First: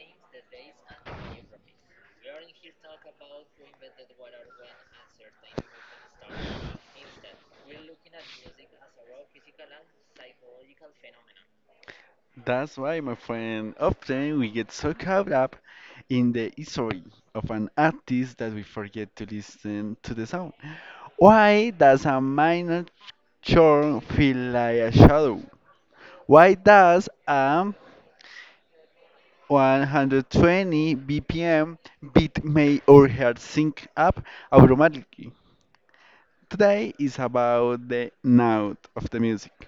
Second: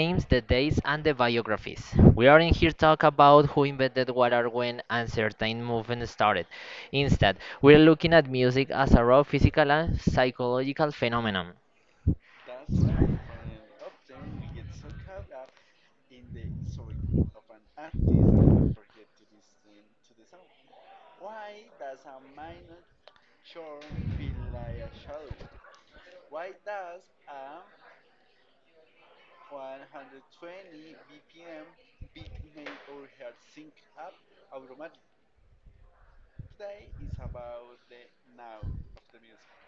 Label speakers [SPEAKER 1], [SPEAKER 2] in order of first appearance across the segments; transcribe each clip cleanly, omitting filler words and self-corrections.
[SPEAKER 1] names, the dates, and the biographies. We are not here to talk about who invented what or when and certain movement started. Instead, we are looking at music as a raw physical and psychological phenomenon.
[SPEAKER 2] That's why, my friend. Often we get so caught up in the history of an artist that we forget to listen to the sound. Why does a minor chord feel like a shadow? Why does a 120 BPM beat make our heart sync up automatically? Today is about the note of the music.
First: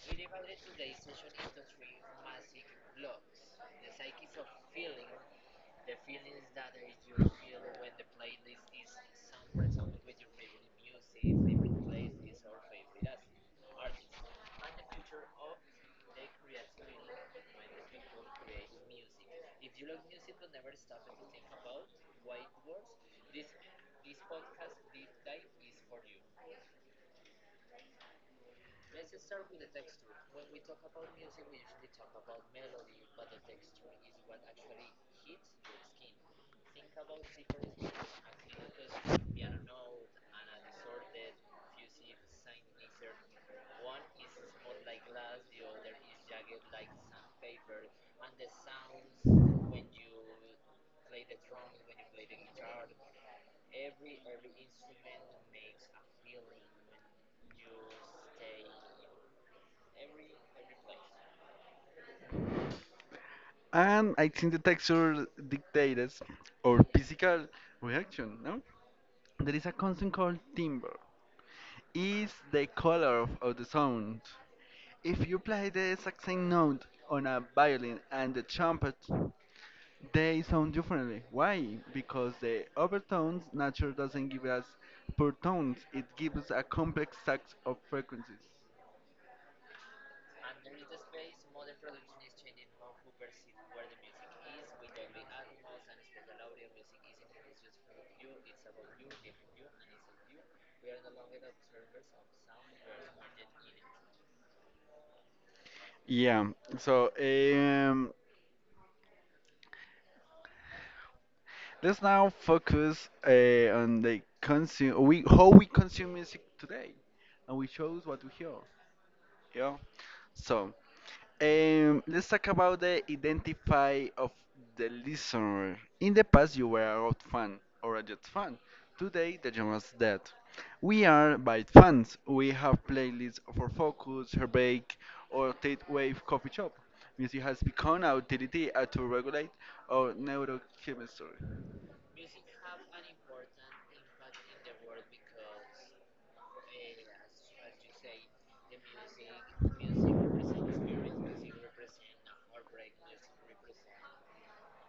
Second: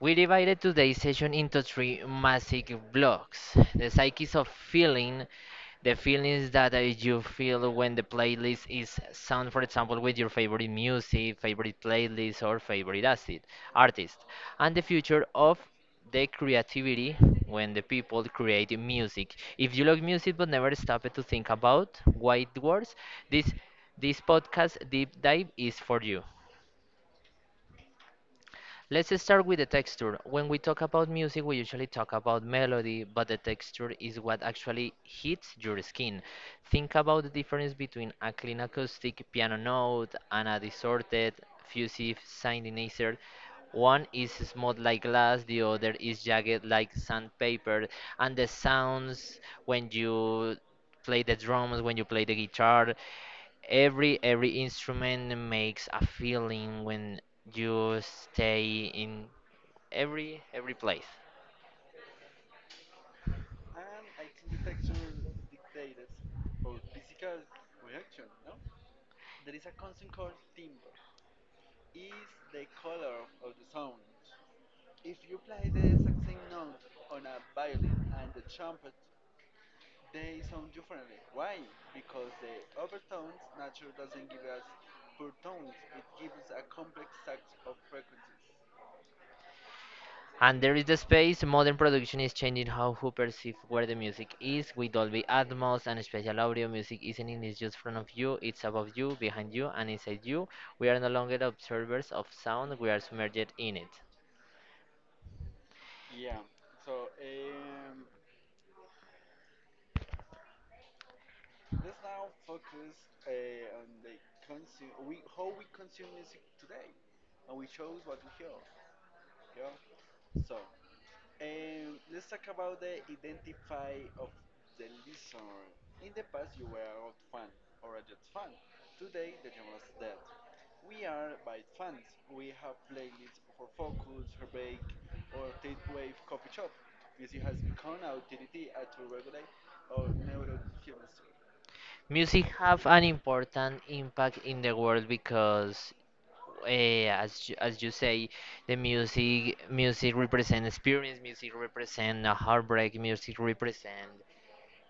[SPEAKER 1] We divided today's session into three massive blocks the psyches of feeling, the feelings that you feel when the playlist is sound, for example, with your favorite music, favorite playlist, or favorite artist, and the future of the creativity when the people create music. If you love music but never stop to think about why it works, this this podcast deep dive is for you. Let's start with the texture. When we talk about music, we usually talk about melody, but the texture is what actually hits your skin. Think about the difference between a clean acoustic piano note and a distorted, fusive sounding insert. One is smooth like glass, the other is jagged like sandpaper, and the sounds when you play the drums, when you play the guitar, every instrument makes a feeling when you stay in every place.
[SPEAKER 2] And I think the texture dictates our physical reaction, no? There is a constant called timbre. Is the color of the sound. If you play the exact same note on a violin and the trumpet, they sound differently. Why? Because the overtones nature doesn't give us pure tones. It gives us a complex stack of frequencies.
[SPEAKER 1] And there is the space. Modern production is changing how who perceive where the music is. With Dolby Atmos and spatial audio, music isn't in it's just front of you. It's above you, behind you, and inside you. We are no longer observers of sound. We are submerged in it.
[SPEAKER 2] Yeah. So um, let's now focus on the consume we how we consume music today, and we chose what we hear. Yeah. So. Let's talk about the identify of the listener. In the past, you were a rock fan or a Jets fan. Today, the genre's dead. We are Byte fans. We have playlists for Focus, Herbake, or Tate Wave Coffee Shop. Music has become our utility to regulate our neurochemistry.
[SPEAKER 1] Music have an important impact in the world because as you say, the music represent experience, music represent a heartbreak, music represent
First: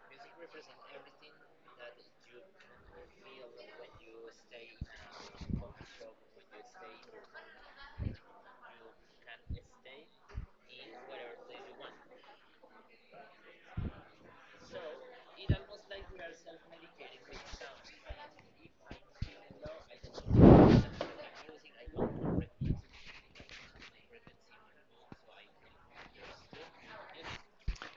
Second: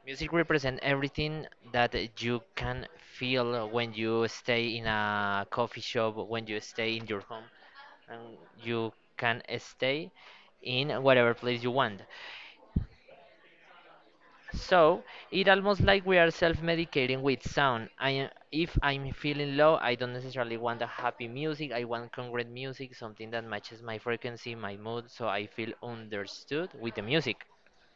[SPEAKER 1] music represent everything that you can feel when you stay in a coffee shop, when you stay in your home, and you can stay in whatever place you want. So it almost like we are self-medicating with sound. I am, if I'm feeling low, I don't necessarily want a happy music. I want congruent music, something that matches my frequency, my mood, so I feel understood with the music.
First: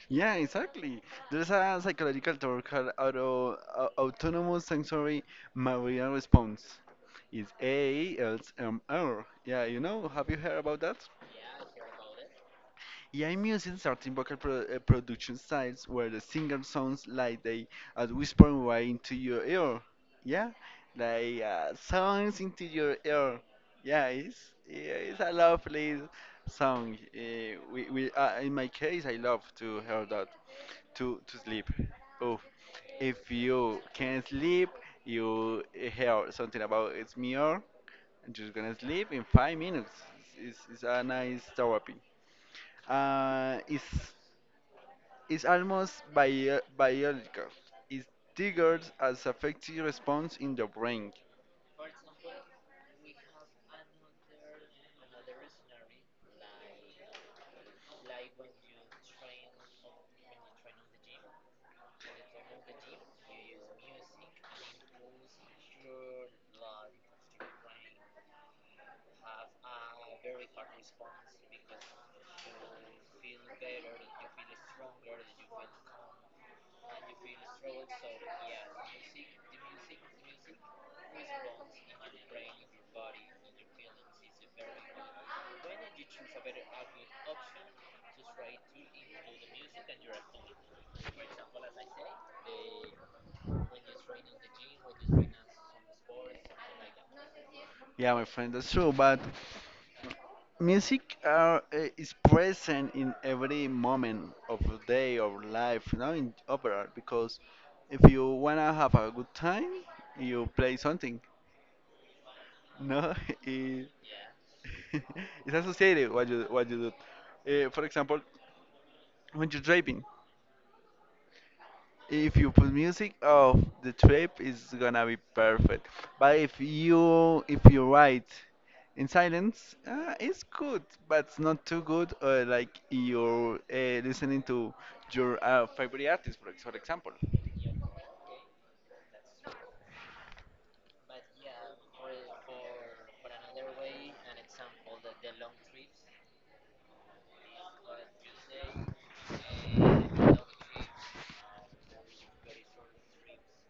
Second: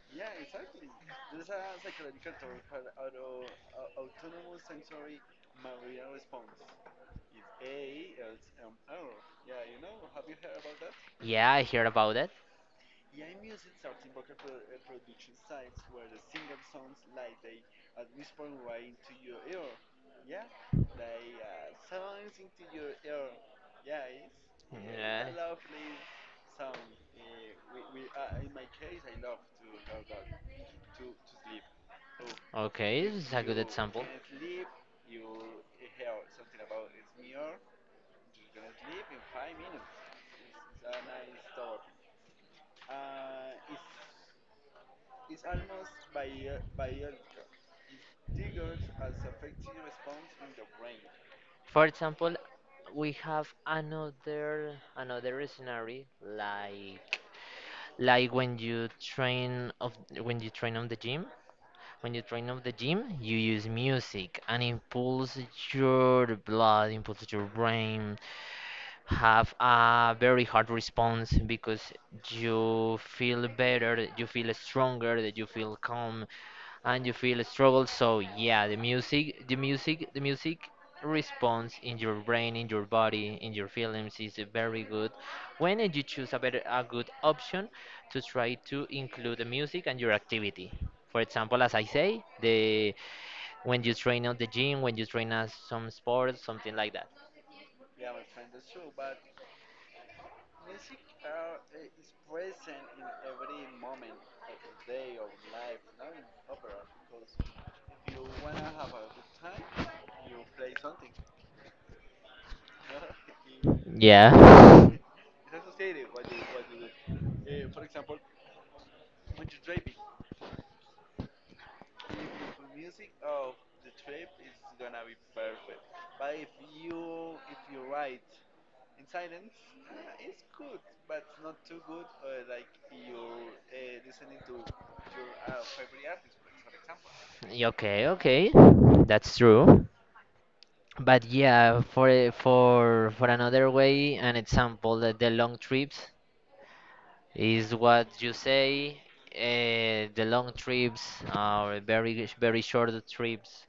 [SPEAKER 2] Yeah, exactly. There's a psychological term called autonomous sensory Maria response. It's ASMR. Yeah, you know, have you heard about that?
[SPEAKER 1] Yeah, I hear about it.
[SPEAKER 2] Yeah, I'm using certain vocal production styles where the singer sounds like they are whispering right into your ear. Yeah, like sounds into your ear. Yeah, it's yeah, it's a
[SPEAKER 1] Yeah.
[SPEAKER 2] lovely song. We In my case, I love to hear that to sleep. Oh,
[SPEAKER 1] Okay, this
[SPEAKER 2] if
[SPEAKER 1] is a good
[SPEAKER 2] you
[SPEAKER 1] example.
[SPEAKER 2] can't sleep, you hear something about it's mirror, and you're gonna sleep in 5 minutes. It's a nice therapy. Uh, it's it's almost biological. It triggers as affective response in the brain.
[SPEAKER 1] For example, we have another scenario like when you train on the gym when you train at the gym, you use music and impulse your blood, impulse your brain, have a very hard response because you feel better, you feel stronger, you feel calm, and you feel struggle, so yeah, the music response in your brain, in your body, in your feelings is very good when you choose a good option to try to include the music and your activity. For example, as I say, the when you train at the gym, when you train at some sports, something like that.
[SPEAKER 2] Yeah, my friend, that's true, but music are, is present in every moment of the day of life, you know, in opera, because if you wanna have a good time, you play something. No, it,
[SPEAKER 1] Yeah.
[SPEAKER 2] it's associated what you do. For example, when you're driving, if you put music of the trip, it's gonna be perfect. But if you write in silence, it's good, but it's not too good. Like you're listening to your favorite artist, for for example.
[SPEAKER 1] Okay, that's true, but yeah, for another way an example, the long trips. Is what you say, the long trips or very short trips.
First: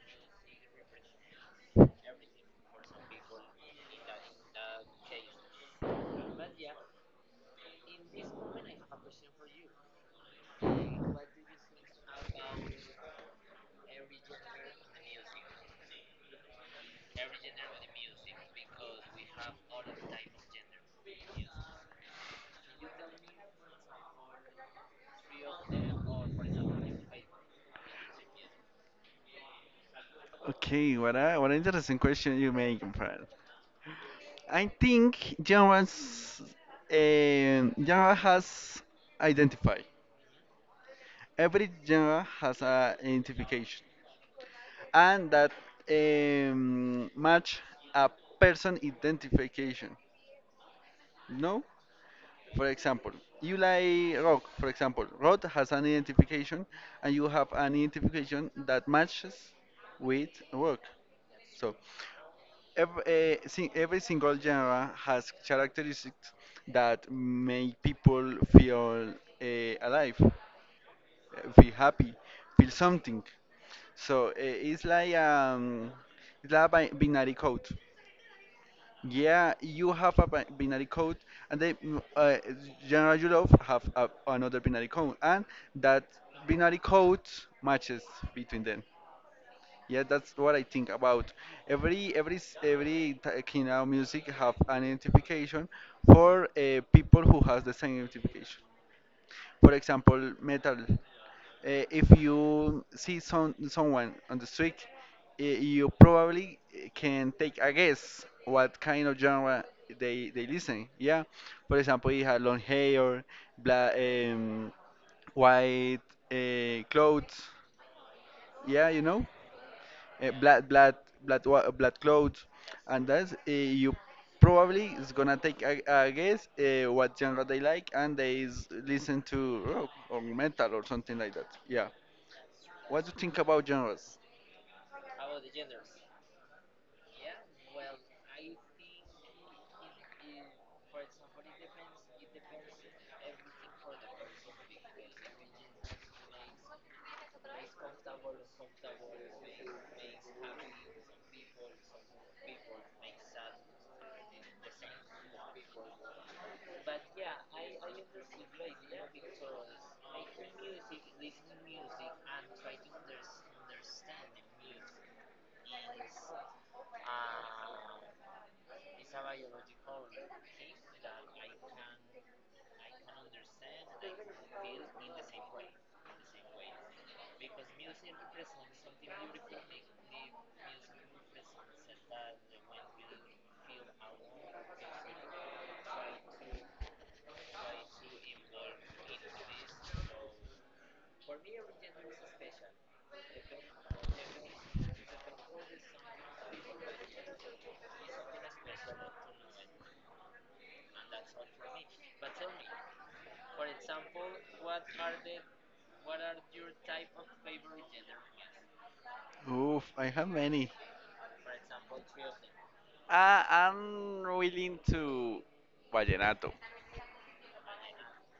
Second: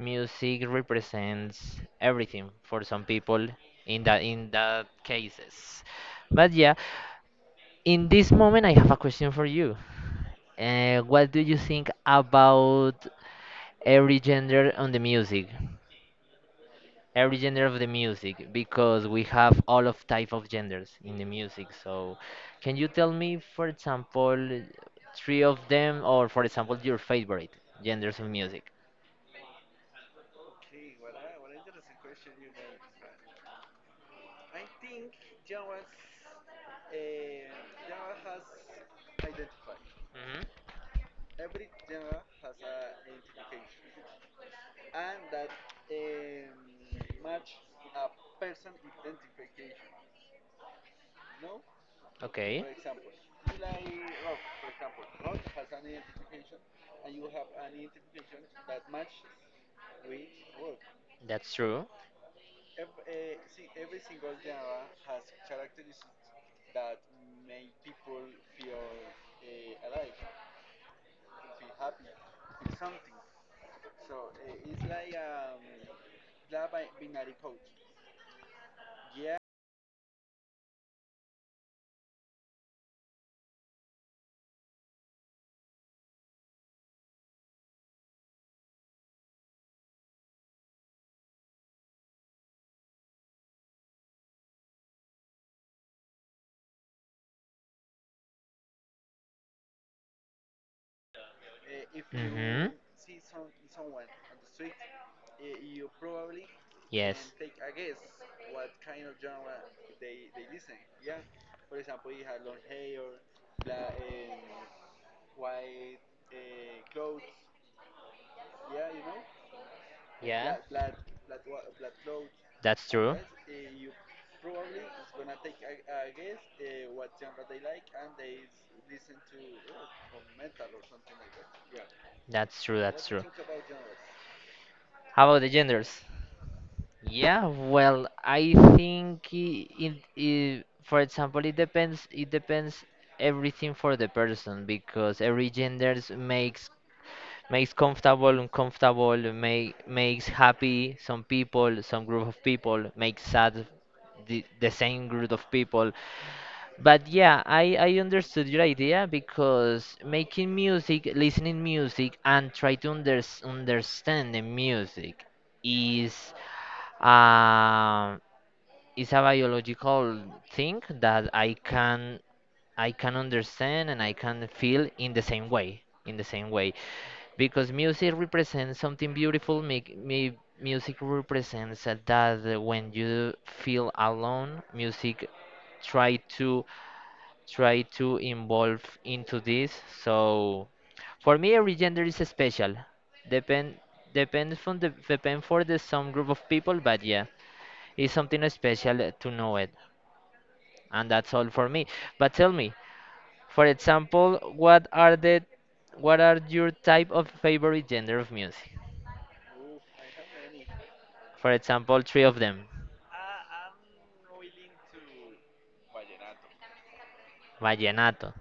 [SPEAKER 1] Music represents everything for some people in that cases. But yeah, in this moment I have a question for you. What do you think about every gender on the music? Every gender of the music, because we have all of type of genders in the music, so can you tell me, for example, three of them, or for example, your favorite genders in music?
[SPEAKER 2] Okay, what an interesting question you make, my friend. I think genre has identify.
[SPEAKER 1] Hmm.
[SPEAKER 2] Every genre has a identification, and that match a person identification. No,
[SPEAKER 1] Okay.
[SPEAKER 2] for example, you like rock. For example, rock has an identification, and you have an identification that matches with rock.
[SPEAKER 1] That's
[SPEAKER 2] So
[SPEAKER 1] true.
[SPEAKER 2] every, every single genre has characteristics that make people feel alive, feel happy, feel something. So it's like it's like a binary code. Yeah, you have a binary code, and then General Yulov have a, another binary code, and that binary code matches between them. Yeah, that's what I think about. Every kind of music have an identification for people who has the same identification. For example, metal. If
[SPEAKER 1] Hmm.
[SPEAKER 2] you see someone on the street, you probably
[SPEAKER 1] Yes.
[SPEAKER 2] can take a guess what kind of genre they listen. Yeah, for example, he had long hair, black, white clothes. Yeah, you know, uh,
[SPEAKER 1] Yeah,
[SPEAKER 2] black black black clothes,
[SPEAKER 1] that's
[SPEAKER 2] and
[SPEAKER 1] true.
[SPEAKER 2] that's you probably is gonna take a guess what genre they like, and they is listen to rock or metal or something like that. Yeah.
[SPEAKER 1] That's true.
[SPEAKER 2] What
[SPEAKER 1] That's
[SPEAKER 2] do you
[SPEAKER 1] true.
[SPEAKER 2] think about genres?
[SPEAKER 1] How about the genders? Yeah, well, I think for example, it depends. It depends everything for the person because every genders makes makes comfortable, uncomfortable, makes happy some people, some group of people, makes sad the same group of people. But yeah, I understood your idea because making music, listening music, and understand the music is. Um, it's a biological thing that I can understand, and I can feel in the same way, because music represents something beautiful. Make me music represents that when you feel alone, music try to try to involve into this. So for me, every gender is special. Depend depends from the depend for the some group of people, but yeah. It's something special to know it, and that's all for me. But tell me, for example, what are your type of favorite genre of music?
[SPEAKER 2] Oof, I have many.
[SPEAKER 1] For example, three of them.
[SPEAKER 2] I'm really into vallenato.
[SPEAKER 1] Vallenato.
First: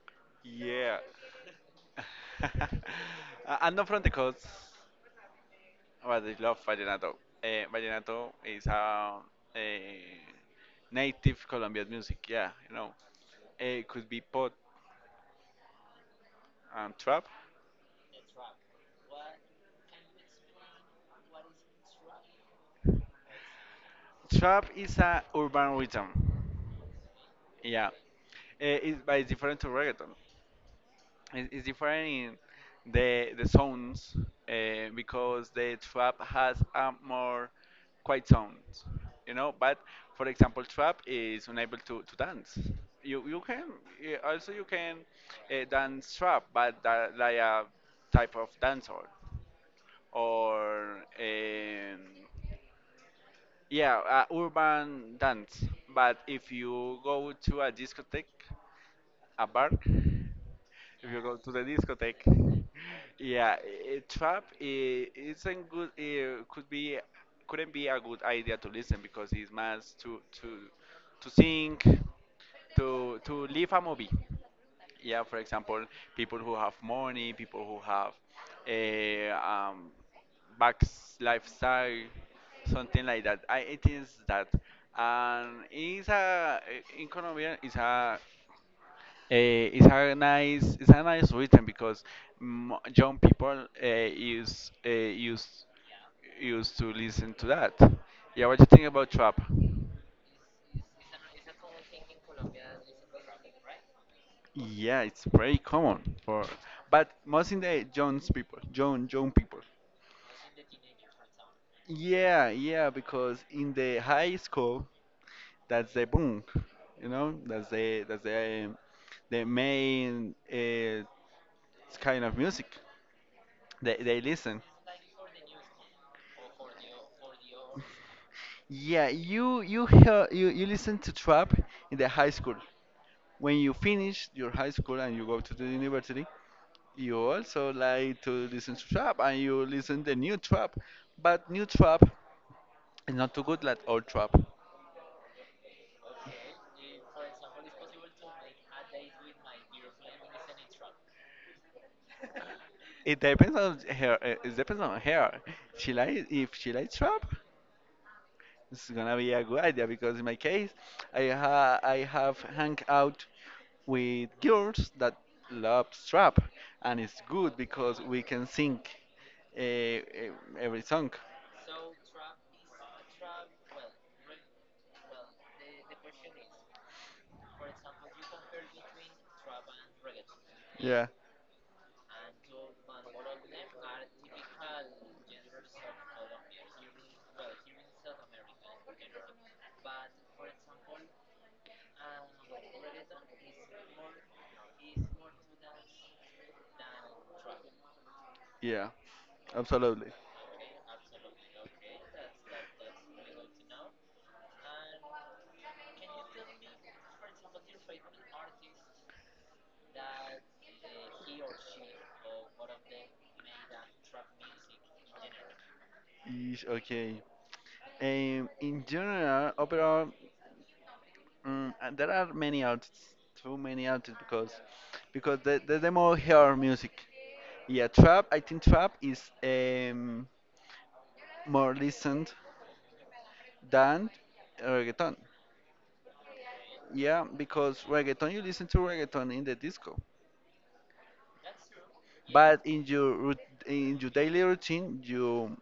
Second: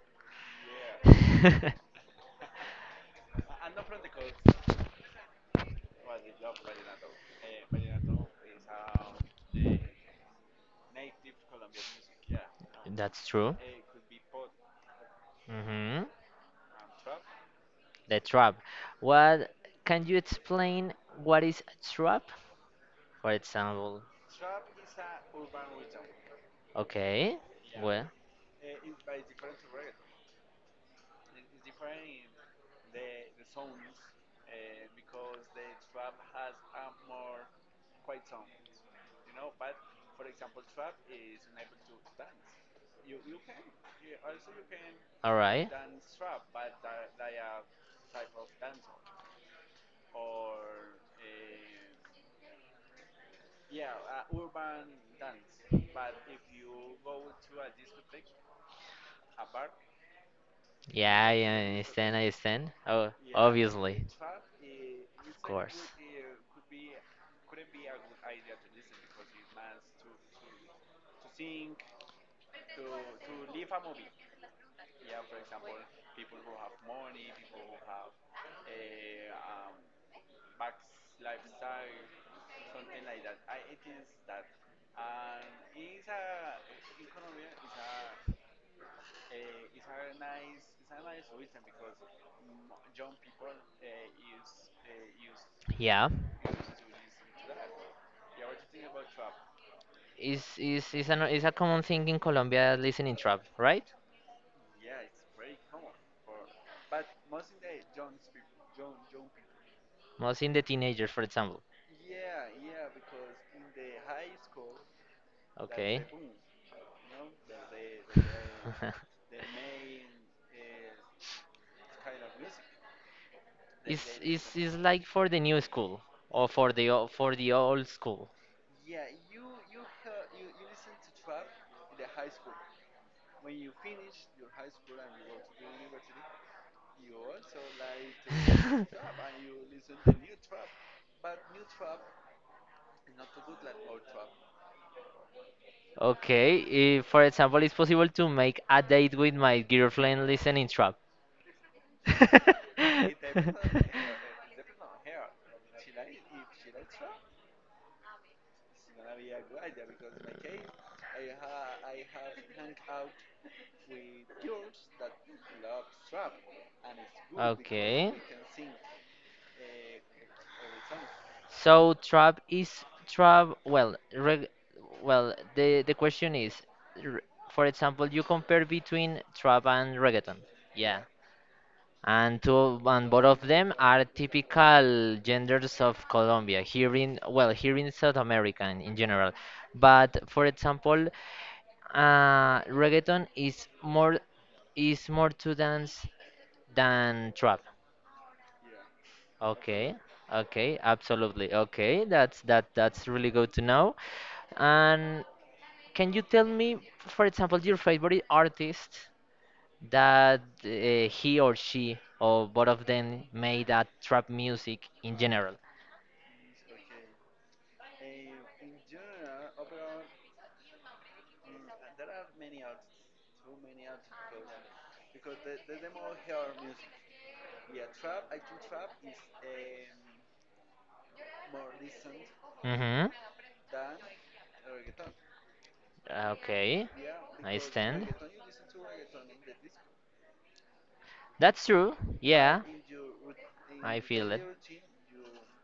[SPEAKER 2] Yeah. I- I'm not from the coast, but I love vallenato. Vallenato is a native Colombian music. Yeah, you know.
[SPEAKER 1] That's true.
[SPEAKER 2] It could be pop
[SPEAKER 1] Hmm.
[SPEAKER 2] and trap.
[SPEAKER 1] The trap. What can you explain what is a trap? For example,
[SPEAKER 2] Trap is a urban rhythm.
[SPEAKER 1] okay.
[SPEAKER 2] Yeah.
[SPEAKER 1] Well,
[SPEAKER 2] But it's different to reggaeton. It's different in the zones because the trap has a more quiet sound, you know. But for example, trap is unable to dance. You can eh, also you can
[SPEAKER 1] all right.
[SPEAKER 2] dance trap, but that, like a type of dancer or yeah, urban dance. But if you go to a discotheque, a bar if you
[SPEAKER 1] Yeah,
[SPEAKER 2] go
[SPEAKER 1] I
[SPEAKER 2] to the
[SPEAKER 1] understand, I
[SPEAKER 2] discotheque.
[SPEAKER 1] understand. Oh,
[SPEAKER 2] Yeah,
[SPEAKER 1] obviously.
[SPEAKER 2] trap
[SPEAKER 1] Of
[SPEAKER 2] isn't
[SPEAKER 1] course.
[SPEAKER 2] good. It couldn't be a good idea to listen because it's más to sing to leave a movie. Yeah, for example, people who have money, people who have a back lifestyle, something like that. I, it is that, and it's a in Colombia it's a nice rhythm because young people is used
[SPEAKER 1] Yeah.
[SPEAKER 2] used to listen to that. Yeah, what do you think about trap?
[SPEAKER 1] Is a common thing in Colombia listening trap, right?
[SPEAKER 2] Yeah, it's very common for, but most in the young people, young people.
[SPEAKER 1] Most in the teenagers, for example.
[SPEAKER 2] Yeah, yeah, because in the high school, that's
[SPEAKER 1] Okay.
[SPEAKER 2] the boom, you know, that's the that's the the main kind of music they
[SPEAKER 1] It's
[SPEAKER 2] they
[SPEAKER 1] it's
[SPEAKER 2] listen.
[SPEAKER 1] it's like for the new school or for the for the old school.
[SPEAKER 2] Yeah, you listen to trap in the high school. When you finish your high school and you go to the university, you also like to listen to trap and you listen the new trap. But new trap is not too good like old trap.
[SPEAKER 1] Okay, for example, it's possible to make a date with my girlfriend listening trap.
[SPEAKER 2] It depends on her. She like if she likes trap. It's gonna be a good idea because in my case, I have hang out with girls that love trap, and it's good because
[SPEAKER 1] Okay.
[SPEAKER 2] we can sing uh, every song.
[SPEAKER 1] So trap is trap. Well, well, the question is, r- for example, you compare between trap and reggaeton. Yeah.
[SPEAKER 2] Yeah,
[SPEAKER 1] And two, and both of them are typical genders of Colombia, here in, well, here in South America, in general. But for example, reggaeton is more, is more to dance than trap.
[SPEAKER 2] yeah,
[SPEAKER 1] Okay,
[SPEAKER 2] absolutely.
[SPEAKER 1] okay, absolutely. Okay, that's that that's really good to know. And can you tell me, for example, your favorite artist that he or she or both of them made at trap music in general?
[SPEAKER 2] Ish, okay. In general, overall, there are many artists, too many artists because the more hear music. Yeah, trap. I think trap is more listened
[SPEAKER 1] Mm-hmm.
[SPEAKER 2] than reggaeton.
[SPEAKER 1] Okay,
[SPEAKER 2] Yeah,
[SPEAKER 1] I
[SPEAKER 2] because
[SPEAKER 1] stand.
[SPEAKER 2] reggaeton you listen to reggaeton in the disco,
[SPEAKER 1] That's true. Yeah,
[SPEAKER 2] but in your in
[SPEAKER 1] I
[SPEAKER 2] your
[SPEAKER 1] feel it.
[SPEAKER 2] daily routine you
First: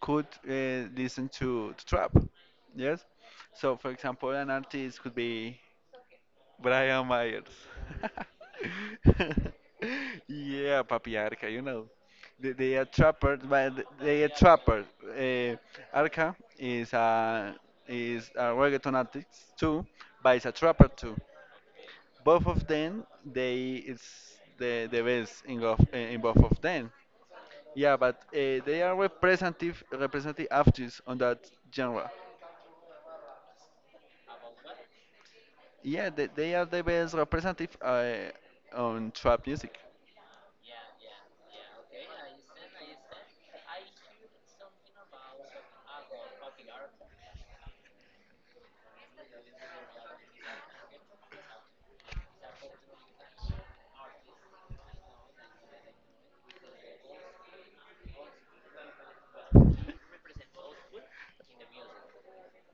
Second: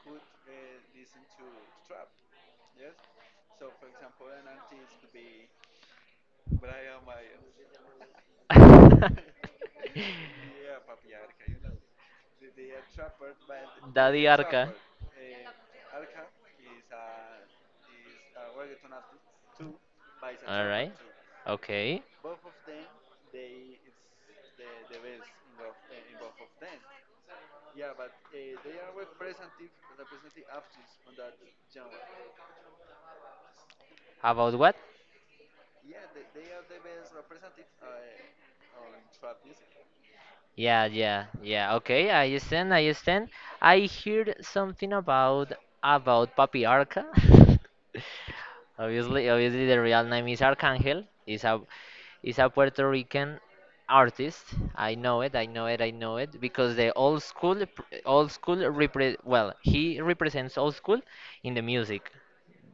[SPEAKER 2] could listen to trap. Yes. So for example, an artist could be Brian Myers. Yeah, Papi Arca, you know. They
[SPEAKER 1] Daddy
[SPEAKER 2] are
[SPEAKER 1] Arca.
[SPEAKER 2] trappers. Arca is a reggaeton artist too, but it's a
[SPEAKER 1] All
[SPEAKER 2] trapper
[SPEAKER 1] right.
[SPEAKER 2] too.
[SPEAKER 1] Okay.
[SPEAKER 2] Both of them they it's the best in, of, in both of them. Yeah, but they are representative artists on that genre.
[SPEAKER 1] About what?
[SPEAKER 2] Yeah, they are the best representative on trap music.
[SPEAKER 1] Yeah, yeah, yeah. Okay, I understand. I understand. I heard something about Papiarca. Obviously, obviously, the real name is Arcangel. Is a Puerto Rican artist. I know it. I know it. I know it because the old school old school repre well, he represents old school in the music.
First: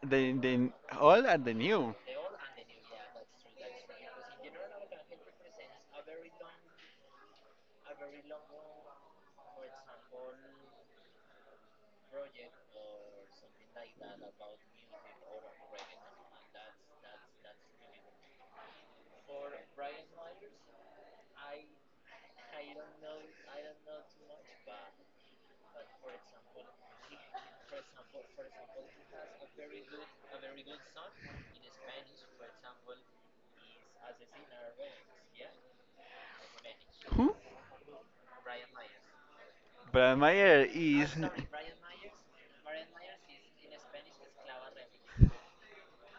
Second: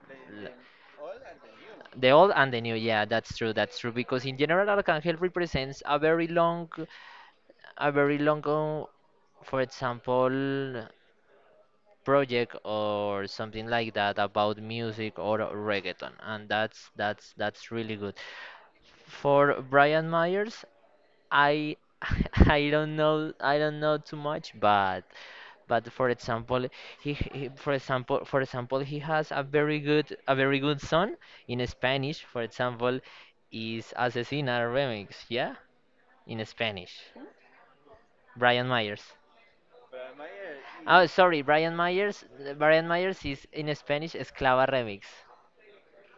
[SPEAKER 2] They all are the new
[SPEAKER 1] The old and the new. Yeah, that's true. That's true because in general, Arcangel represents a very long. A very long, for example, project or something like that about music or reggaeton, and that's really good. For Brian Myers, I I don't know too much, but for example, for example he has a very good song in Spanish. For example, is Asesina remix, yeah, in Spanish.
[SPEAKER 2] Who?
[SPEAKER 1] Brian Myers.
[SPEAKER 2] Brian Mayer
[SPEAKER 1] Oh,
[SPEAKER 2] is
[SPEAKER 1] sorry, Brian Myers. Brian Myers is in Spanish Esclava Remix.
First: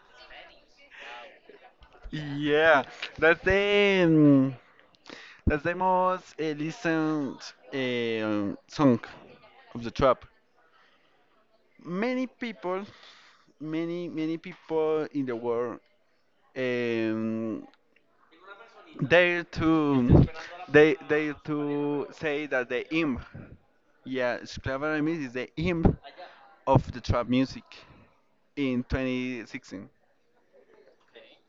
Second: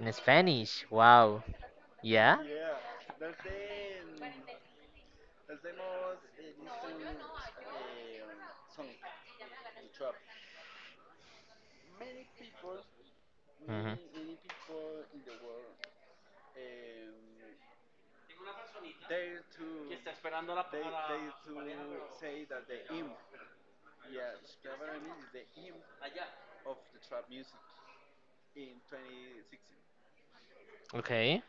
[SPEAKER 1] In Spanish. Wow. Yeah.
[SPEAKER 2] yeah, that's the um, that's the most listened song of the trap. many people,
[SPEAKER 1] Mhm.
[SPEAKER 2] Many people in the world um, dare to they dare to say that Esclavara is the imp of the trap music in 2016.
[SPEAKER 1] Okay.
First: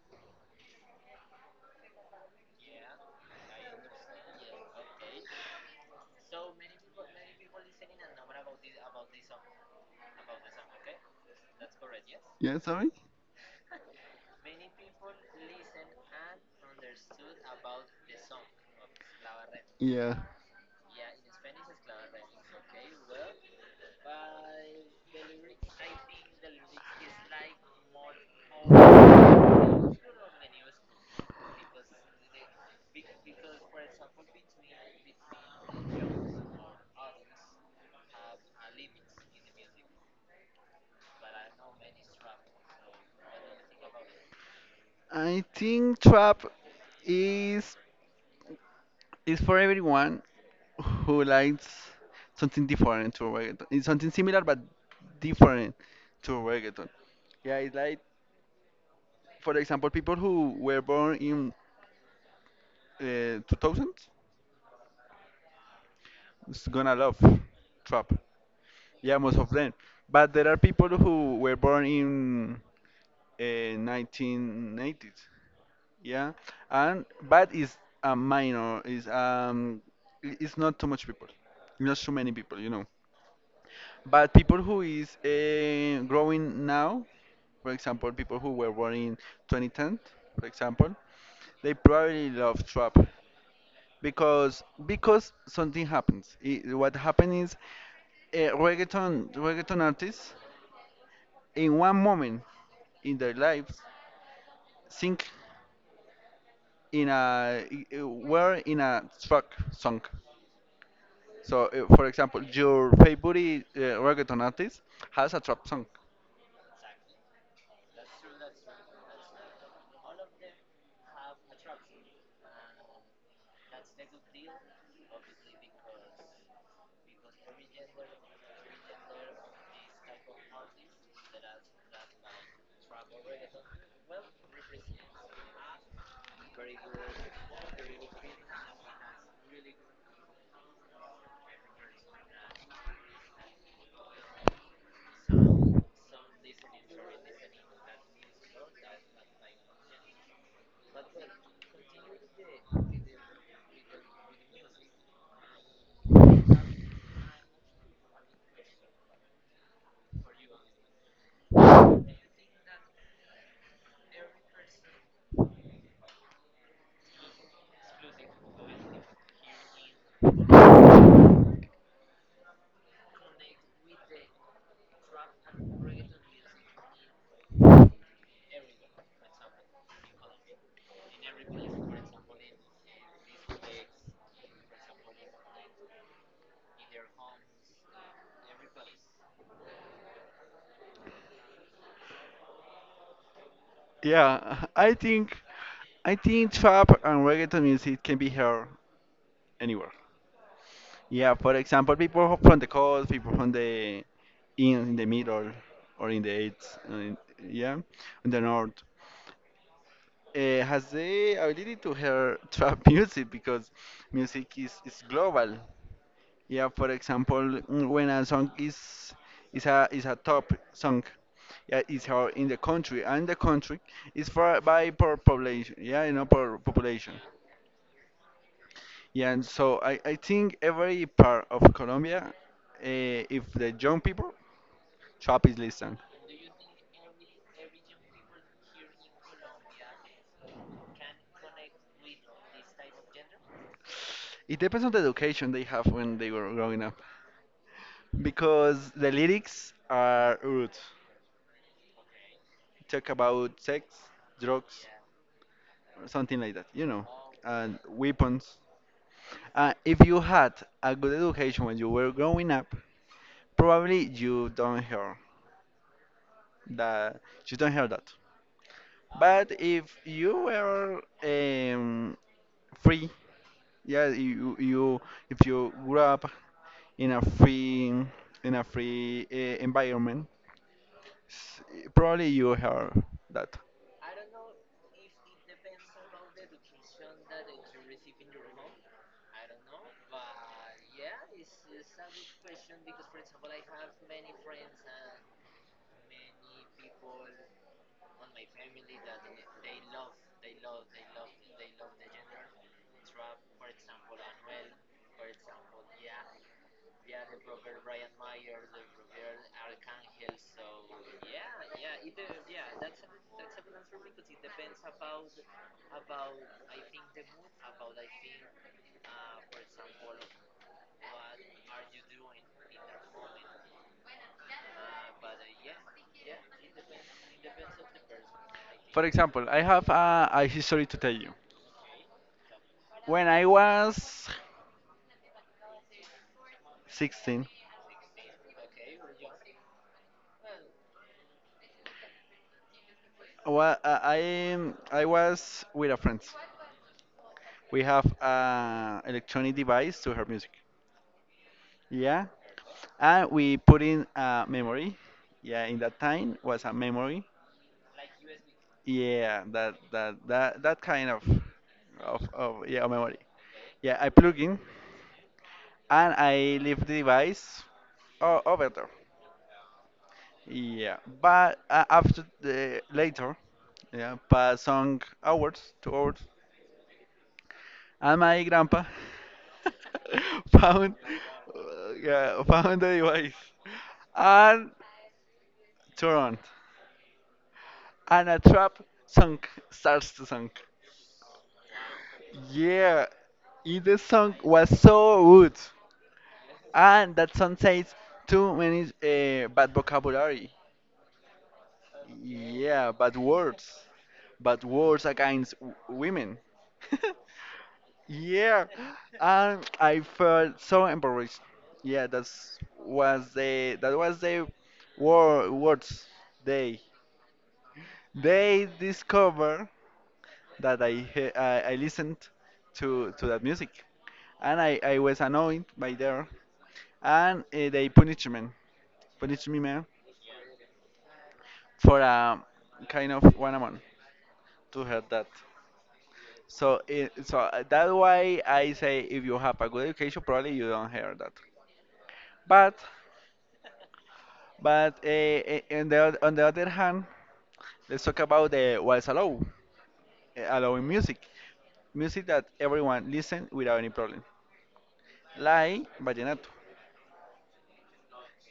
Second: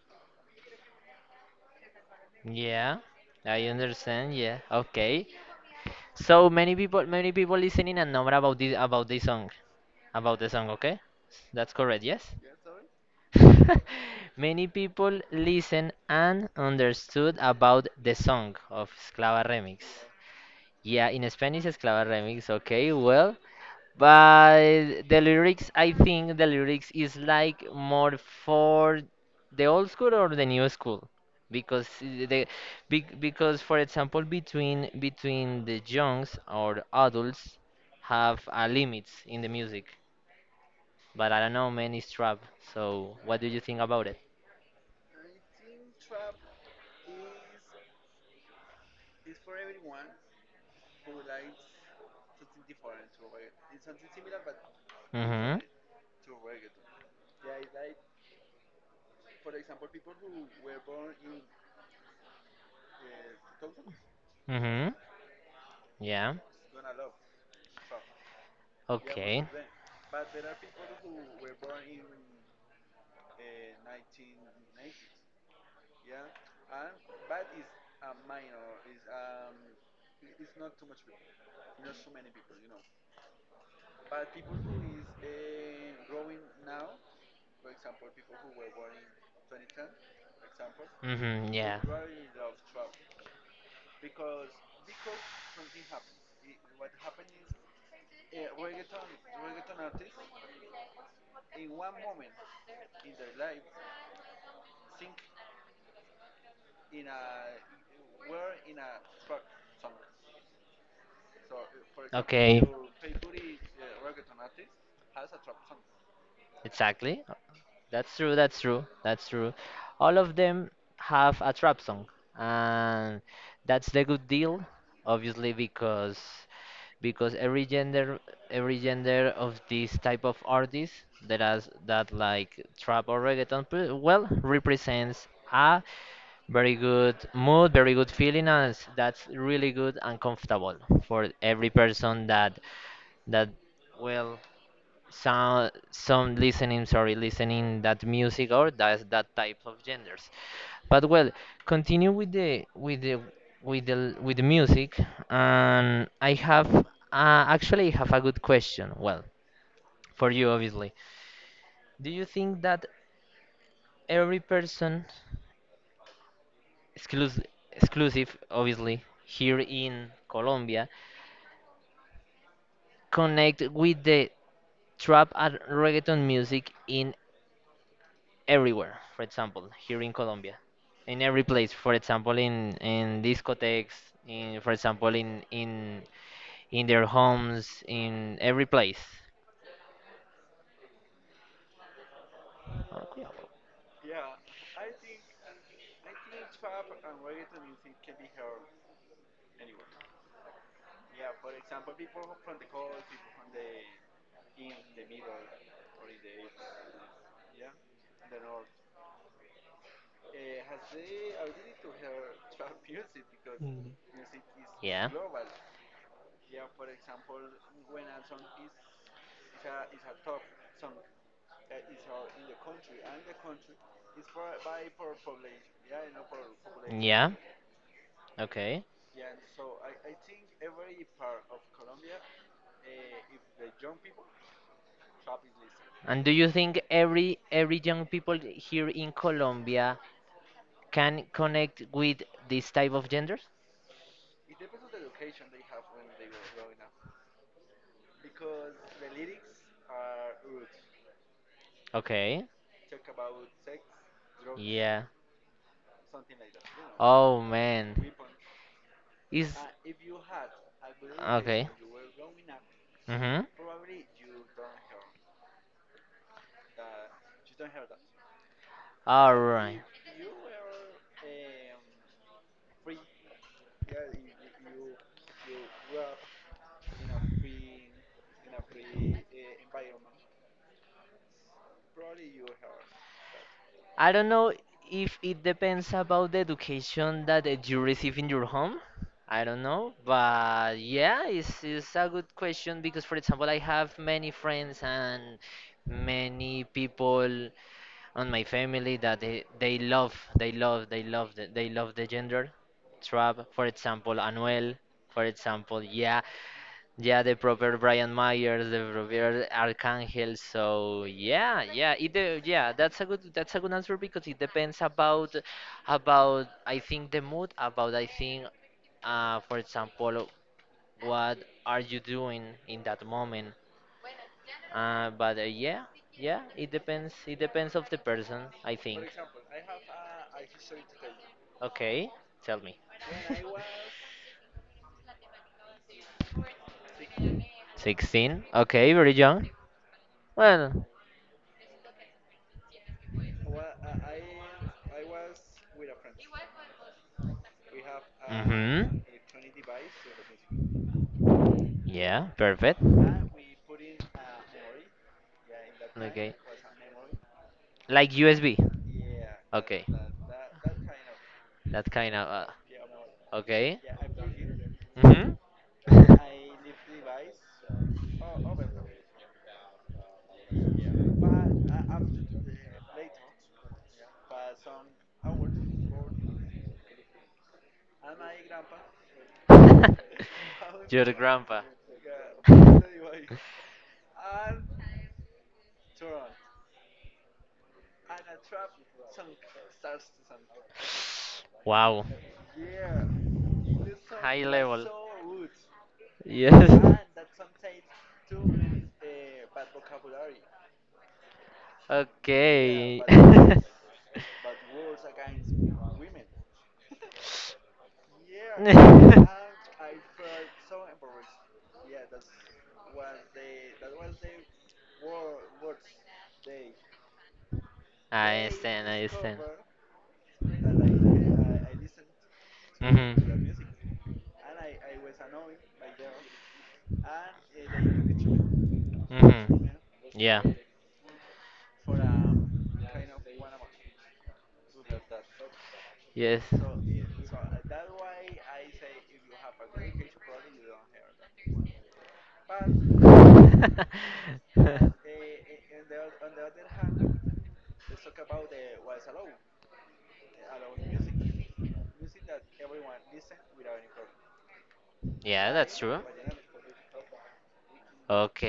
[SPEAKER 1] Yeah. I understand. Yeah. Okay. So many people listening and know about this song, about the song. Okay, that's correct. Yes.
[SPEAKER 2] Yeah, sorry.
[SPEAKER 1] Many people listen and understood about the song of Esclava Remix.
[SPEAKER 2] Yeah,
[SPEAKER 1] Yeah, in Spanish, Esclava remix. Okay, well, but the lyrics, I think the lyrics is like more for the old school or the new school, because because for example, between the youngs or adults have a limits in the music. But I don't know, man, it's trap. So what do you think about it?
[SPEAKER 2] I think trap is is for everyone who likes something different to reggaeton. It's something similar but
[SPEAKER 1] Mhm.
[SPEAKER 2] different to reggaeton. Yeah, it's like for example, people who were born in 2000s
[SPEAKER 1] Mhm. Yeah.
[SPEAKER 2] is gonna love trap. Yeah, most
[SPEAKER 1] Okay.
[SPEAKER 2] of them. But there are people who were born in uh, 1980s. Yeah, and but it's a minor. It's not too much people. Not too many people, you know. But people who is growing now, for example, people who were born in 2010, for example,
[SPEAKER 1] Mhm.
[SPEAKER 2] they
[SPEAKER 1] Yeah.
[SPEAKER 2] probably love trap. Because something happens. I What happened is reggaeton artists in one moment in their lives sink in were in a track song. So for example,
[SPEAKER 1] Okay.
[SPEAKER 2] your favorite reggaeton artist has a trap song.
[SPEAKER 1] Exactly. That's true. That's true. That's true. All of them have a trap song, and that's the good deal, obviously, because every gender of this type of artists that has that like trap or reggaeton well represents a very good mood, very good feeling, and that's really good and comfortable for every person that that, well, some listening, sorry, listening that music or that that type of genders. But well, continue with the with the with the with the music. And I have actually have a good question, well, for you, obviously. Do you think that every person exclusive exclusive, obviously here in Colombia, connect with the trap and reggaeton music in everywhere. For example, here in Colombia, in every place. For example, in discotheques, in for example, in their homes, in every place. Okay.
[SPEAKER 2] Yeah, I think trap and reggaeton music can be heard anywhere. Yeah, for example, people from the coast, people from the in the middle or in the eighth, yeah, in the north, uh, has the ability to hear trap music because music is
[SPEAKER 1] Yeah.
[SPEAKER 2] global. Yeah, for example, when a song is is a top song, yeah, is how in the country and the country is for by per population, yeah, you know, per population.
[SPEAKER 1] Yeah. Okay.
[SPEAKER 2] Yeah, and so I think every part of Colombia, if the young people, trap is listened.
[SPEAKER 1] And do you think every young people here in Colombia can connect with this type of genders?
[SPEAKER 2] It depends on the education they have when they were growing up, because the lyrics are rude.
[SPEAKER 1] Okay.
[SPEAKER 2] Talk about sex, drugs,
[SPEAKER 1] Yeah.
[SPEAKER 2] or something like that, you know,
[SPEAKER 1] Oh
[SPEAKER 2] and
[SPEAKER 1] man.
[SPEAKER 2] weapons.
[SPEAKER 1] Is
[SPEAKER 2] If you had a good education
[SPEAKER 1] okay.
[SPEAKER 2] when you were growing up,
[SPEAKER 1] Mhm.
[SPEAKER 2] probably you don't hear that. You don't hear that.
[SPEAKER 1] All
[SPEAKER 2] But
[SPEAKER 1] right.
[SPEAKER 2] if you were free, yeah, you if you grew up in a free in a free environment S- probably you heard that.
[SPEAKER 1] I don't know if it depends about the education that you receive in your home. I don't know, but yeah, it's a good question because, for example, I have many friends and many people on my family that they, they love the gender trap, for example Anuel, for example. Yeah, yeah, the proper Brian Myers, the proper Archangel. So yeah, yeah, it yeah, that's a good, that's a good answer because it depends about, I think, the mood, about, I think, for example, what are you doing in that moment. But yeah, yeah, it depends. It depends of the person, I
[SPEAKER 2] For
[SPEAKER 1] think.
[SPEAKER 2] example, I have a history to tell you.
[SPEAKER 1] Okay, tell me.
[SPEAKER 2] When I was 16,
[SPEAKER 1] 16. Okay, very young. Well,
[SPEAKER 2] I was with a friend. We have
[SPEAKER 1] mm-hmm.
[SPEAKER 2] an electronic device to hear music. Yeah,
[SPEAKER 1] Yeah, perfect.
[SPEAKER 2] and we put in a memory. Yeah, in that
[SPEAKER 1] Okay.
[SPEAKER 2] time was a memory.
[SPEAKER 1] Like USB.
[SPEAKER 2] Yeah, that
[SPEAKER 1] Okay.
[SPEAKER 2] that that that kind of
[SPEAKER 1] That kind of
[SPEAKER 2] of yeah memory.
[SPEAKER 1] okay.
[SPEAKER 2] Yeah, I plug in
[SPEAKER 1] Mhm.
[SPEAKER 2] and I leave the device over there. Yeah, but after the later, yeah, past some hours, 2 hours, and my grandpa found
[SPEAKER 1] Your grandpa.
[SPEAKER 2] yeah, found the device and turned and a trap sunk starts to sunk.
[SPEAKER 1] Wow.
[SPEAKER 2] Yeah, in the song
[SPEAKER 1] High
[SPEAKER 2] was
[SPEAKER 1] level.
[SPEAKER 2] so good,
[SPEAKER 1] Yes.
[SPEAKER 2] and that song says too many bad vocabulary. Yeah,
[SPEAKER 1] Okay. I
[SPEAKER 2] bad words against women. yeah, I felt so embarrassed. Yeah, that was the war words they they
[SPEAKER 1] understand, I understand.
[SPEAKER 2] discovered that I listened to that music
[SPEAKER 1] Mhm.
[SPEAKER 2] and I was annoyed by there and they punished me punished me,
[SPEAKER 1] Mhm.
[SPEAKER 2] man,
[SPEAKER 1] Yeah.
[SPEAKER 2] for kind of 1 month to have that.
[SPEAKER 1] Yes.
[SPEAKER 2] So that's why I say if you have a good education, probably you don't hear that. But but on the on the other hand, let's talk about the what's allowed, allowing music, music that everyone listen without any problem.
[SPEAKER 1] Yeah, that's
[SPEAKER 2] Like
[SPEAKER 1] true.
[SPEAKER 2] vallenato.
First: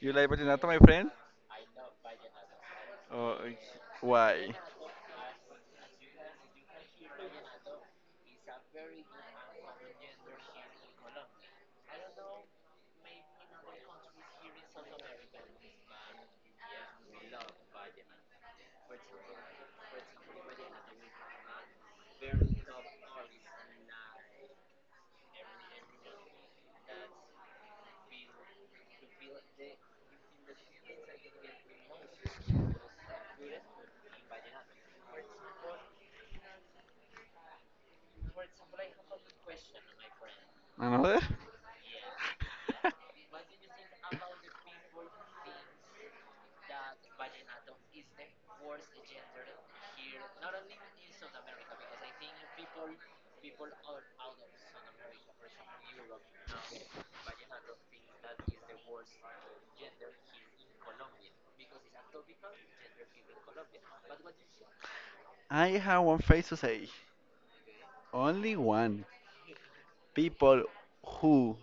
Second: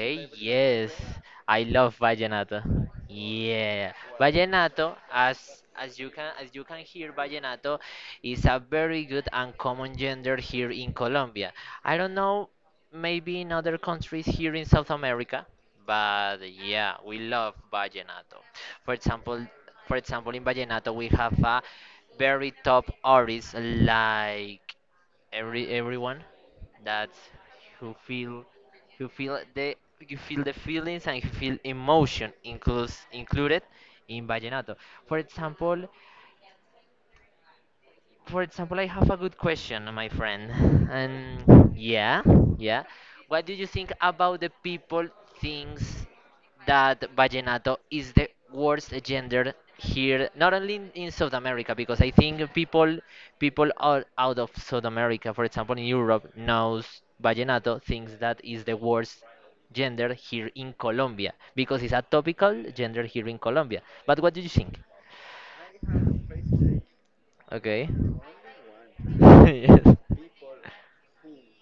[SPEAKER 2] You like vallenato, my
[SPEAKER 1] yes,
[SPEAKER 2] friend?
[SPEAKER 1] I love vallenato.
[SPEAKER 2] Oh,
[SPEAKER 1] Yeah,
[SPEAKER 2] why?
[SPEAKER 1] vallenato, as you can hear, vallenato is a very good and common genre here in Colombia. I don't know, maybe in other countries here in South America, but yeah, we love vallenato. For example, for example, in vallenato we have a very top artists like everyone. That who feel who feel the you feel the feelings and you feel emotion includes included in vallenato. For example, for example, I have a good question, my friend.
[SPEAKER 2] Another?
[SPEAKER 1] And yeah, yeah. What do you think about the people thinks that vallenato is the worst gender here, not only in South America, because I think people out of South America, for example, in Europe, knows vallenato, thinks that is the worst gender here in Colombia, because it's a topical gender here in Colombia. But what do you think?
[SPEAKER 2] I have one phrase to say.
[SPEAKER 1] Okay.
[SPEAKER 2] Only one.
[SPEAKER 1] Yes.
[SPEAKER 2] People who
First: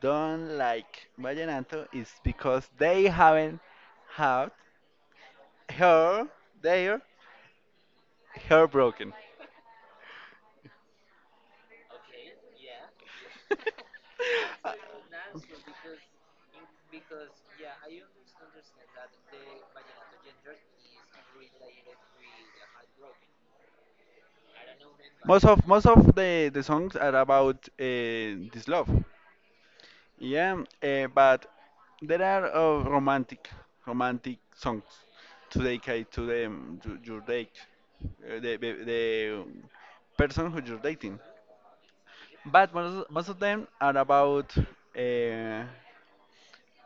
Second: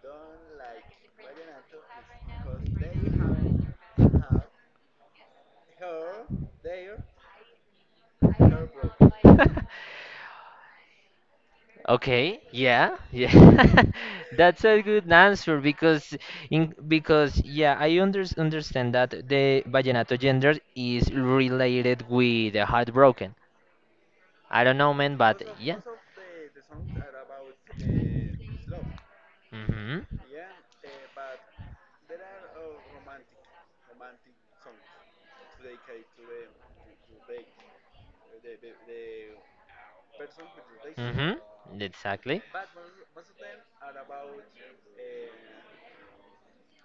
[SPEAKER 2] don't like vallenato is because they haven't had her their hair broken.
[SPEAKER 1] Okay, yeah, yeah. That's a good answer because in because yeah, I understand that the vallenato gender is related with the heartbroken. I don't know, man, but.
[SPEAKER 2] Most of the songs are about this
[SPEAKER 1] Mhm.
[SPEAKER 2] love. Yeah, but there are romantic songs to dedicate to them to your date, the, the person who you're dating.
[SPEAKER 1] Mhm. Exactly.
[SPEAKER 2] But most of them are about uh,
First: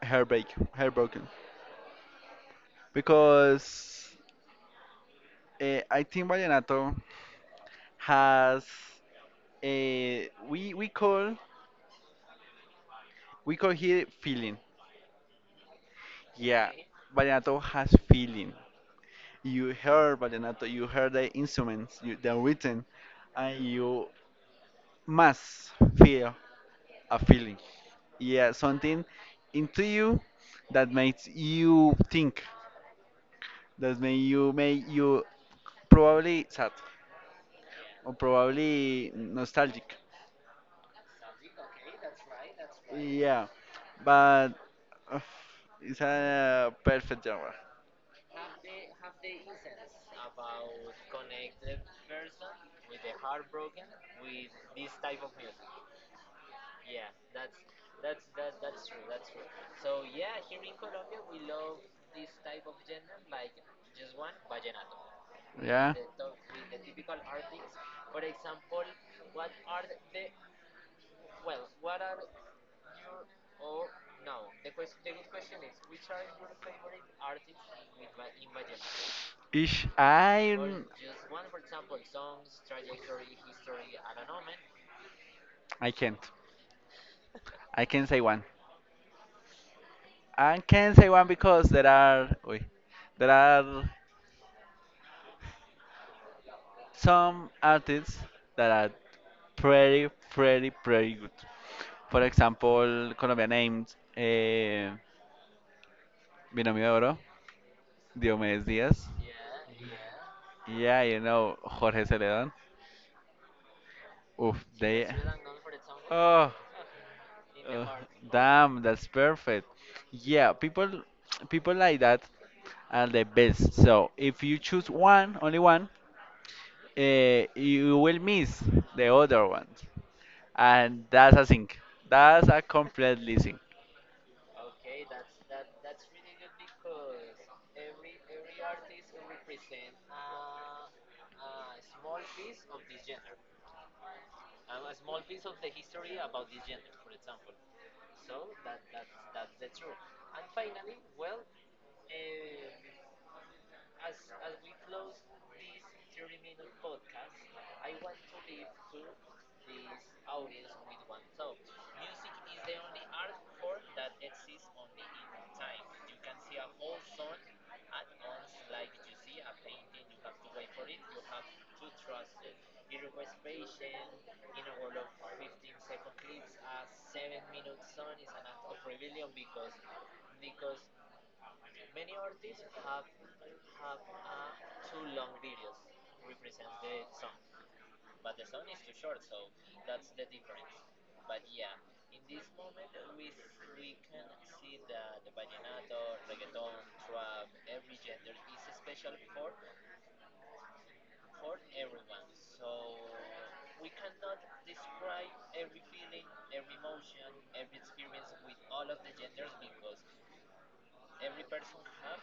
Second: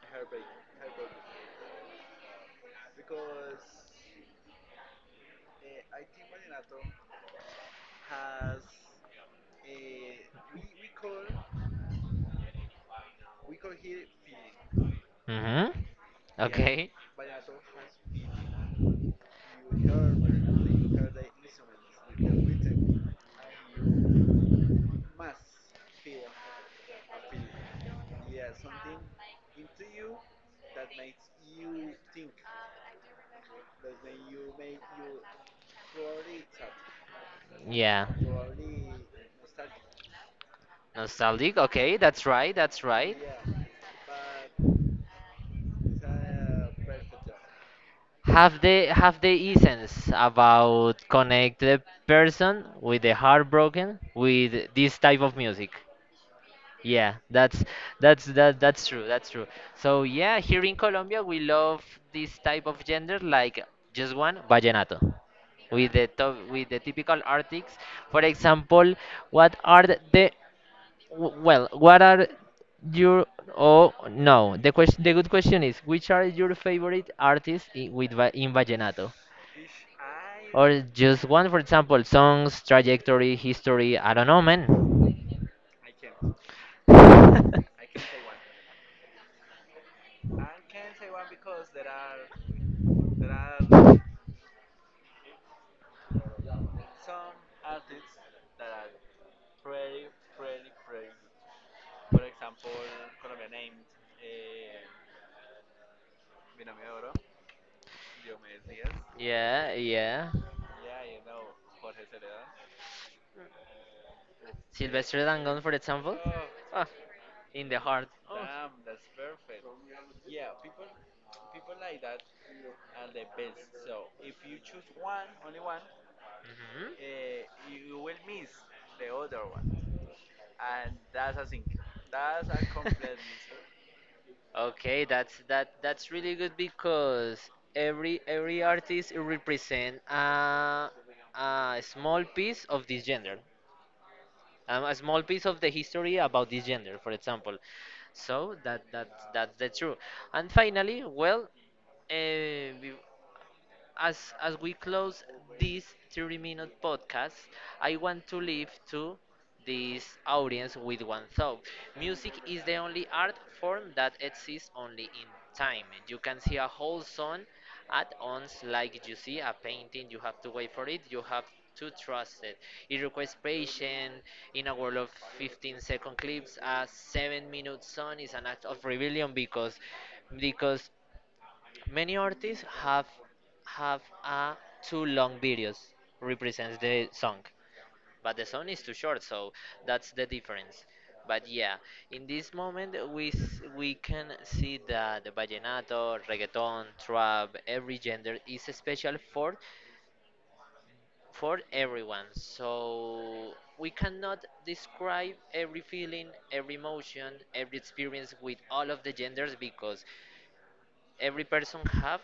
[SPEAKER 2] heartbreak, heartbroken, because I think vallenato has a we call here feeling.
[SPEAKER 1] Mhm.
[SPEAKER 2] Yeah,
[SPEAKER 1] Okay,
[SPEAKER 2] vallenato has feeling. You heard vallenato, you heard the instruments, you, the written, and you must feel a feeling. Yeah, something into you that makes you think, that make you probably sad
[SPEAKER 1] yeah.
[SPEAKER 2] or probably nostalgic.
[SPEAKER 1] Nostalgic. Okay, that's right. That's right.
[SPEAKER 2] Yeah, but uh, it's a perfect genre.
[SPEAKER 1] Have the essence about connect the person with the heartbroken with this type of music, yeah, that's that's true. That's true. So yeah, here in Colombia we love this type of gender like just one vallenato with
[SPEAKER 2] Yeah.
[SPEAKER 1] the typical artists. For example, what are the- w- well, what are your, oh no, the good question is which are your favorite artists in vallenato?
[SPEAKER 2] Ish,
[SPEAKER 1] Or just one, for example, songs, trajectory, history, I don't know, man.
[SPEAKER 2] I can't. I can say one. I can say one because there are uy, there are some artists that are pretty pretty good. For example, Colombia named Binomio de Oro, Diomedes Diaz.
[SPEAKER 1] Yeah, yeah.
[SPEAKER 2] Yeah, you know, Jorge Celedon. Oof, they.
[SPEAKER 1] Sylvester Dangon, for example.
[SPEAKER 2] Oh,
[SPEAKER 1] Oh, in the
[SPEAKER 2] uh,
[SPEAKER 1] heart. Oh.
[SPEAKER 2] damn, that's perfect. Yeah, people like that are the best. So if you choose one, only one,
[SPEAKER 1] Mhm.
[SPEAKER 2] you will miss the other ones, and that's a sink. That's a completely sink.
[SPEAKER 1] Okay, that's that that's really good because every artist represent a small piece of this gender. A small piece of the history about this gender, for example. So that's the true. And finally, well, uh, as we close this 30-minute podcast, I want to leave to this audience with one thought. Music is the only art form that exists only in time. You can see a whole song at once, like you see a painting. You have to wait for it, you have to trust it, it requires patience. In a world of 15-second clips, a 7-minute song is an act of rebellion, because many artists have a too long videos represents the song, but the song is too short, so that's the difference. But yeah, in this moment we can see that the vallenato, reggaeton, trap, every gender is special for everyone. So we cannot describe every feeling, every emotion, every experience with all of the genders, because every person have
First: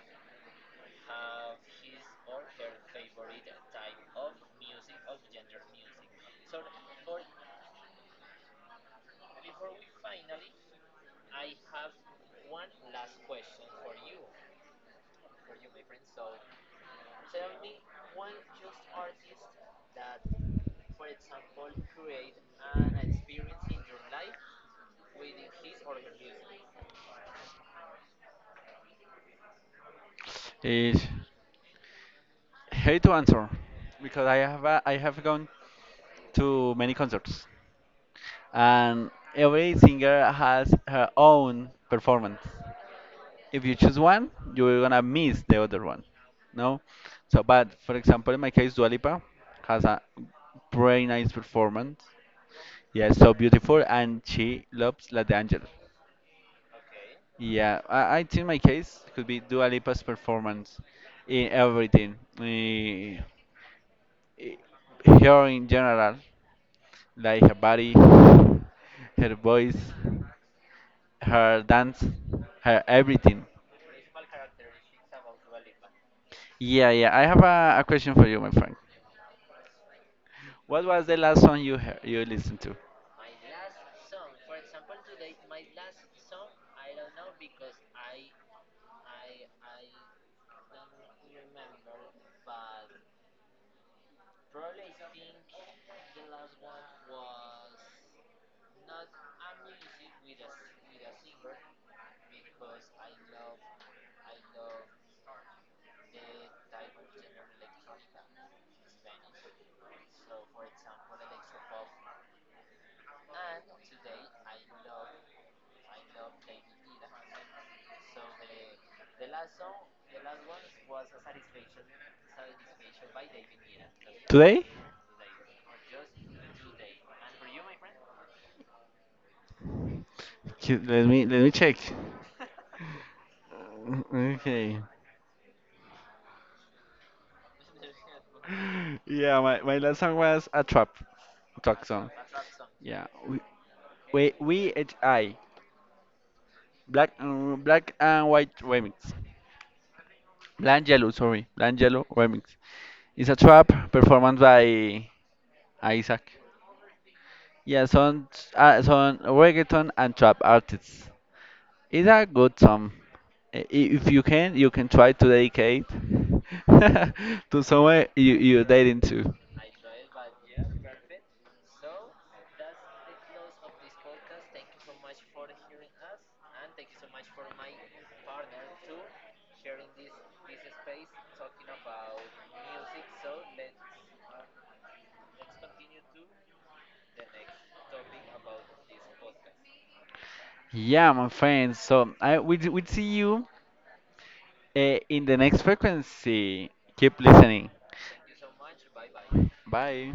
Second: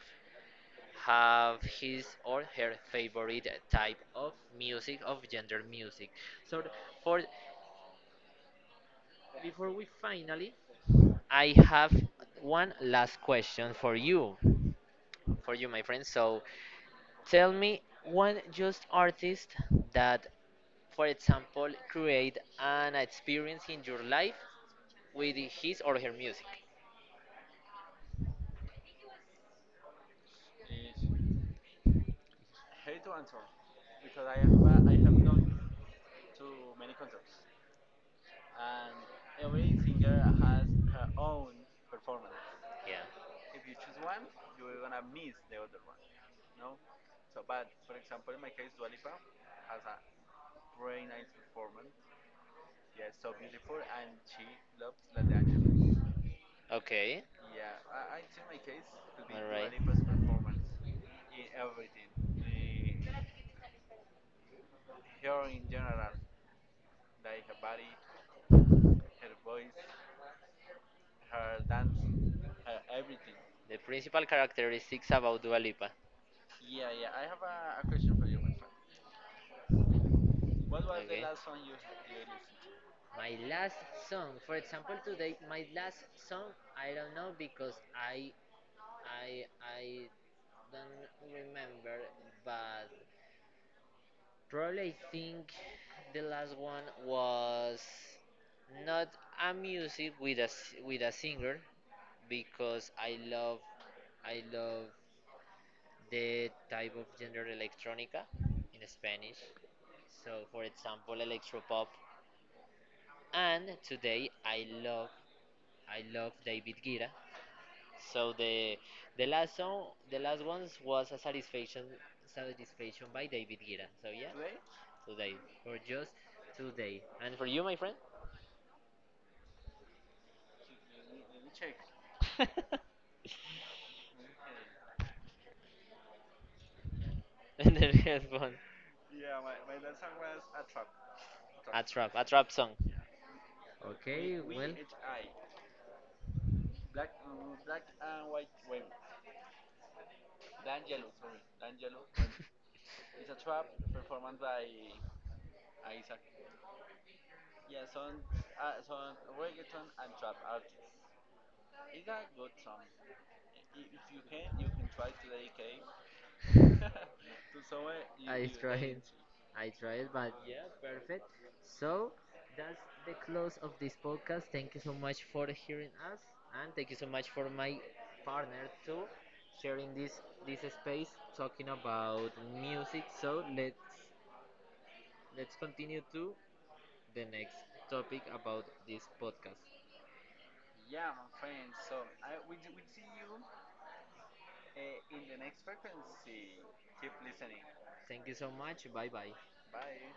[SPEAKER 1] have his or her favorite type of music, of gender music. So, for before we finally, I have one last question for you, my friend, so tell me one just artist that, for example, create an experience in your life with his or her music.
[SPEAKER 2] Ish. Hate to answer because I have gone to many concerts and every singer has her own performance.
[SPEAKER 1] Yeah.
[SPEAKER 2] If you choose one, you're gonna miss the other one. No? So but for example in my case Dua Lipa has a very nice performance. Yeah, so beautiful and she loves La de Angel.
[SPEAKER 1] Okay.
[SPEAKER 2] Yeah, I think my case could be
[SPEAKER 1] All
[SPEAKER 2] Dua
[SPEAKER 1] right.
[SPEAKER 2] Lipa's performance in everything. Eh, Her in general. Like her body, her voice, her dance, her everything.
[SPEAKER 1] The principal characteristics about Dua Lipa.
[SPEAKER 2] Yeah, yeah. I have a question for you, my friend. What was the
[SPEAKER 1] Okay.
[SPEAKER 2] last song you heard, you listened to?
[SPEAKER 1] My last song, for example, today, my last song, I don't know, because I don't remember, but probably I think the last one was not a music with a singer, because I love the type of genre electronica in Spanish. So, for example, electropop. And today, I love David Guetta. So the last song, the last ones was a satisfaction by David Guetta. So yeah,
[SPEAKER 2] Today?
[SPEAKER 1] today, for just today. And for you, my friend?
[SPEAKER 2] Let me check.
[SPEAKER 1] And
[SPEAKER 2] Okay.
[SPEAKER 1] the last one,
[SPEAKER 2] Yeah, my last song was a trap.
[SPEAKER 1] a
[SPEAKER 2] Talk
[SPEAKER 1] trap, a trap song.
[SPEAKER 2] Yeah. We we
[SPEAKER 1] Okay,
[SPEAKER 2] we
[SPEAKER 1] well,
[SPEAKER 2] H I black black and white remix. Bland Yellow, sorry, Bland Yellow remix. It's a trap performance by Isaac. Yeah, son, son reggaeton and trap artists. It's a good song. If you can, you can try to dedicate to someone you you're dating to.
[SPEAKER 1] I tried, but perfect. So that's the close of this podcast. Thank you so much for hearing us, and thank you so much for my partner too, sharing this space talking about music. So let's continue to the next topic about this podcast.
[SPEAKER 2] Yeah, my friends. So I we see you in the next frequency. Keep listening.
[SPEAKER 1] Thank you so much. Bye bye.
[SPEAKER 2] Bye.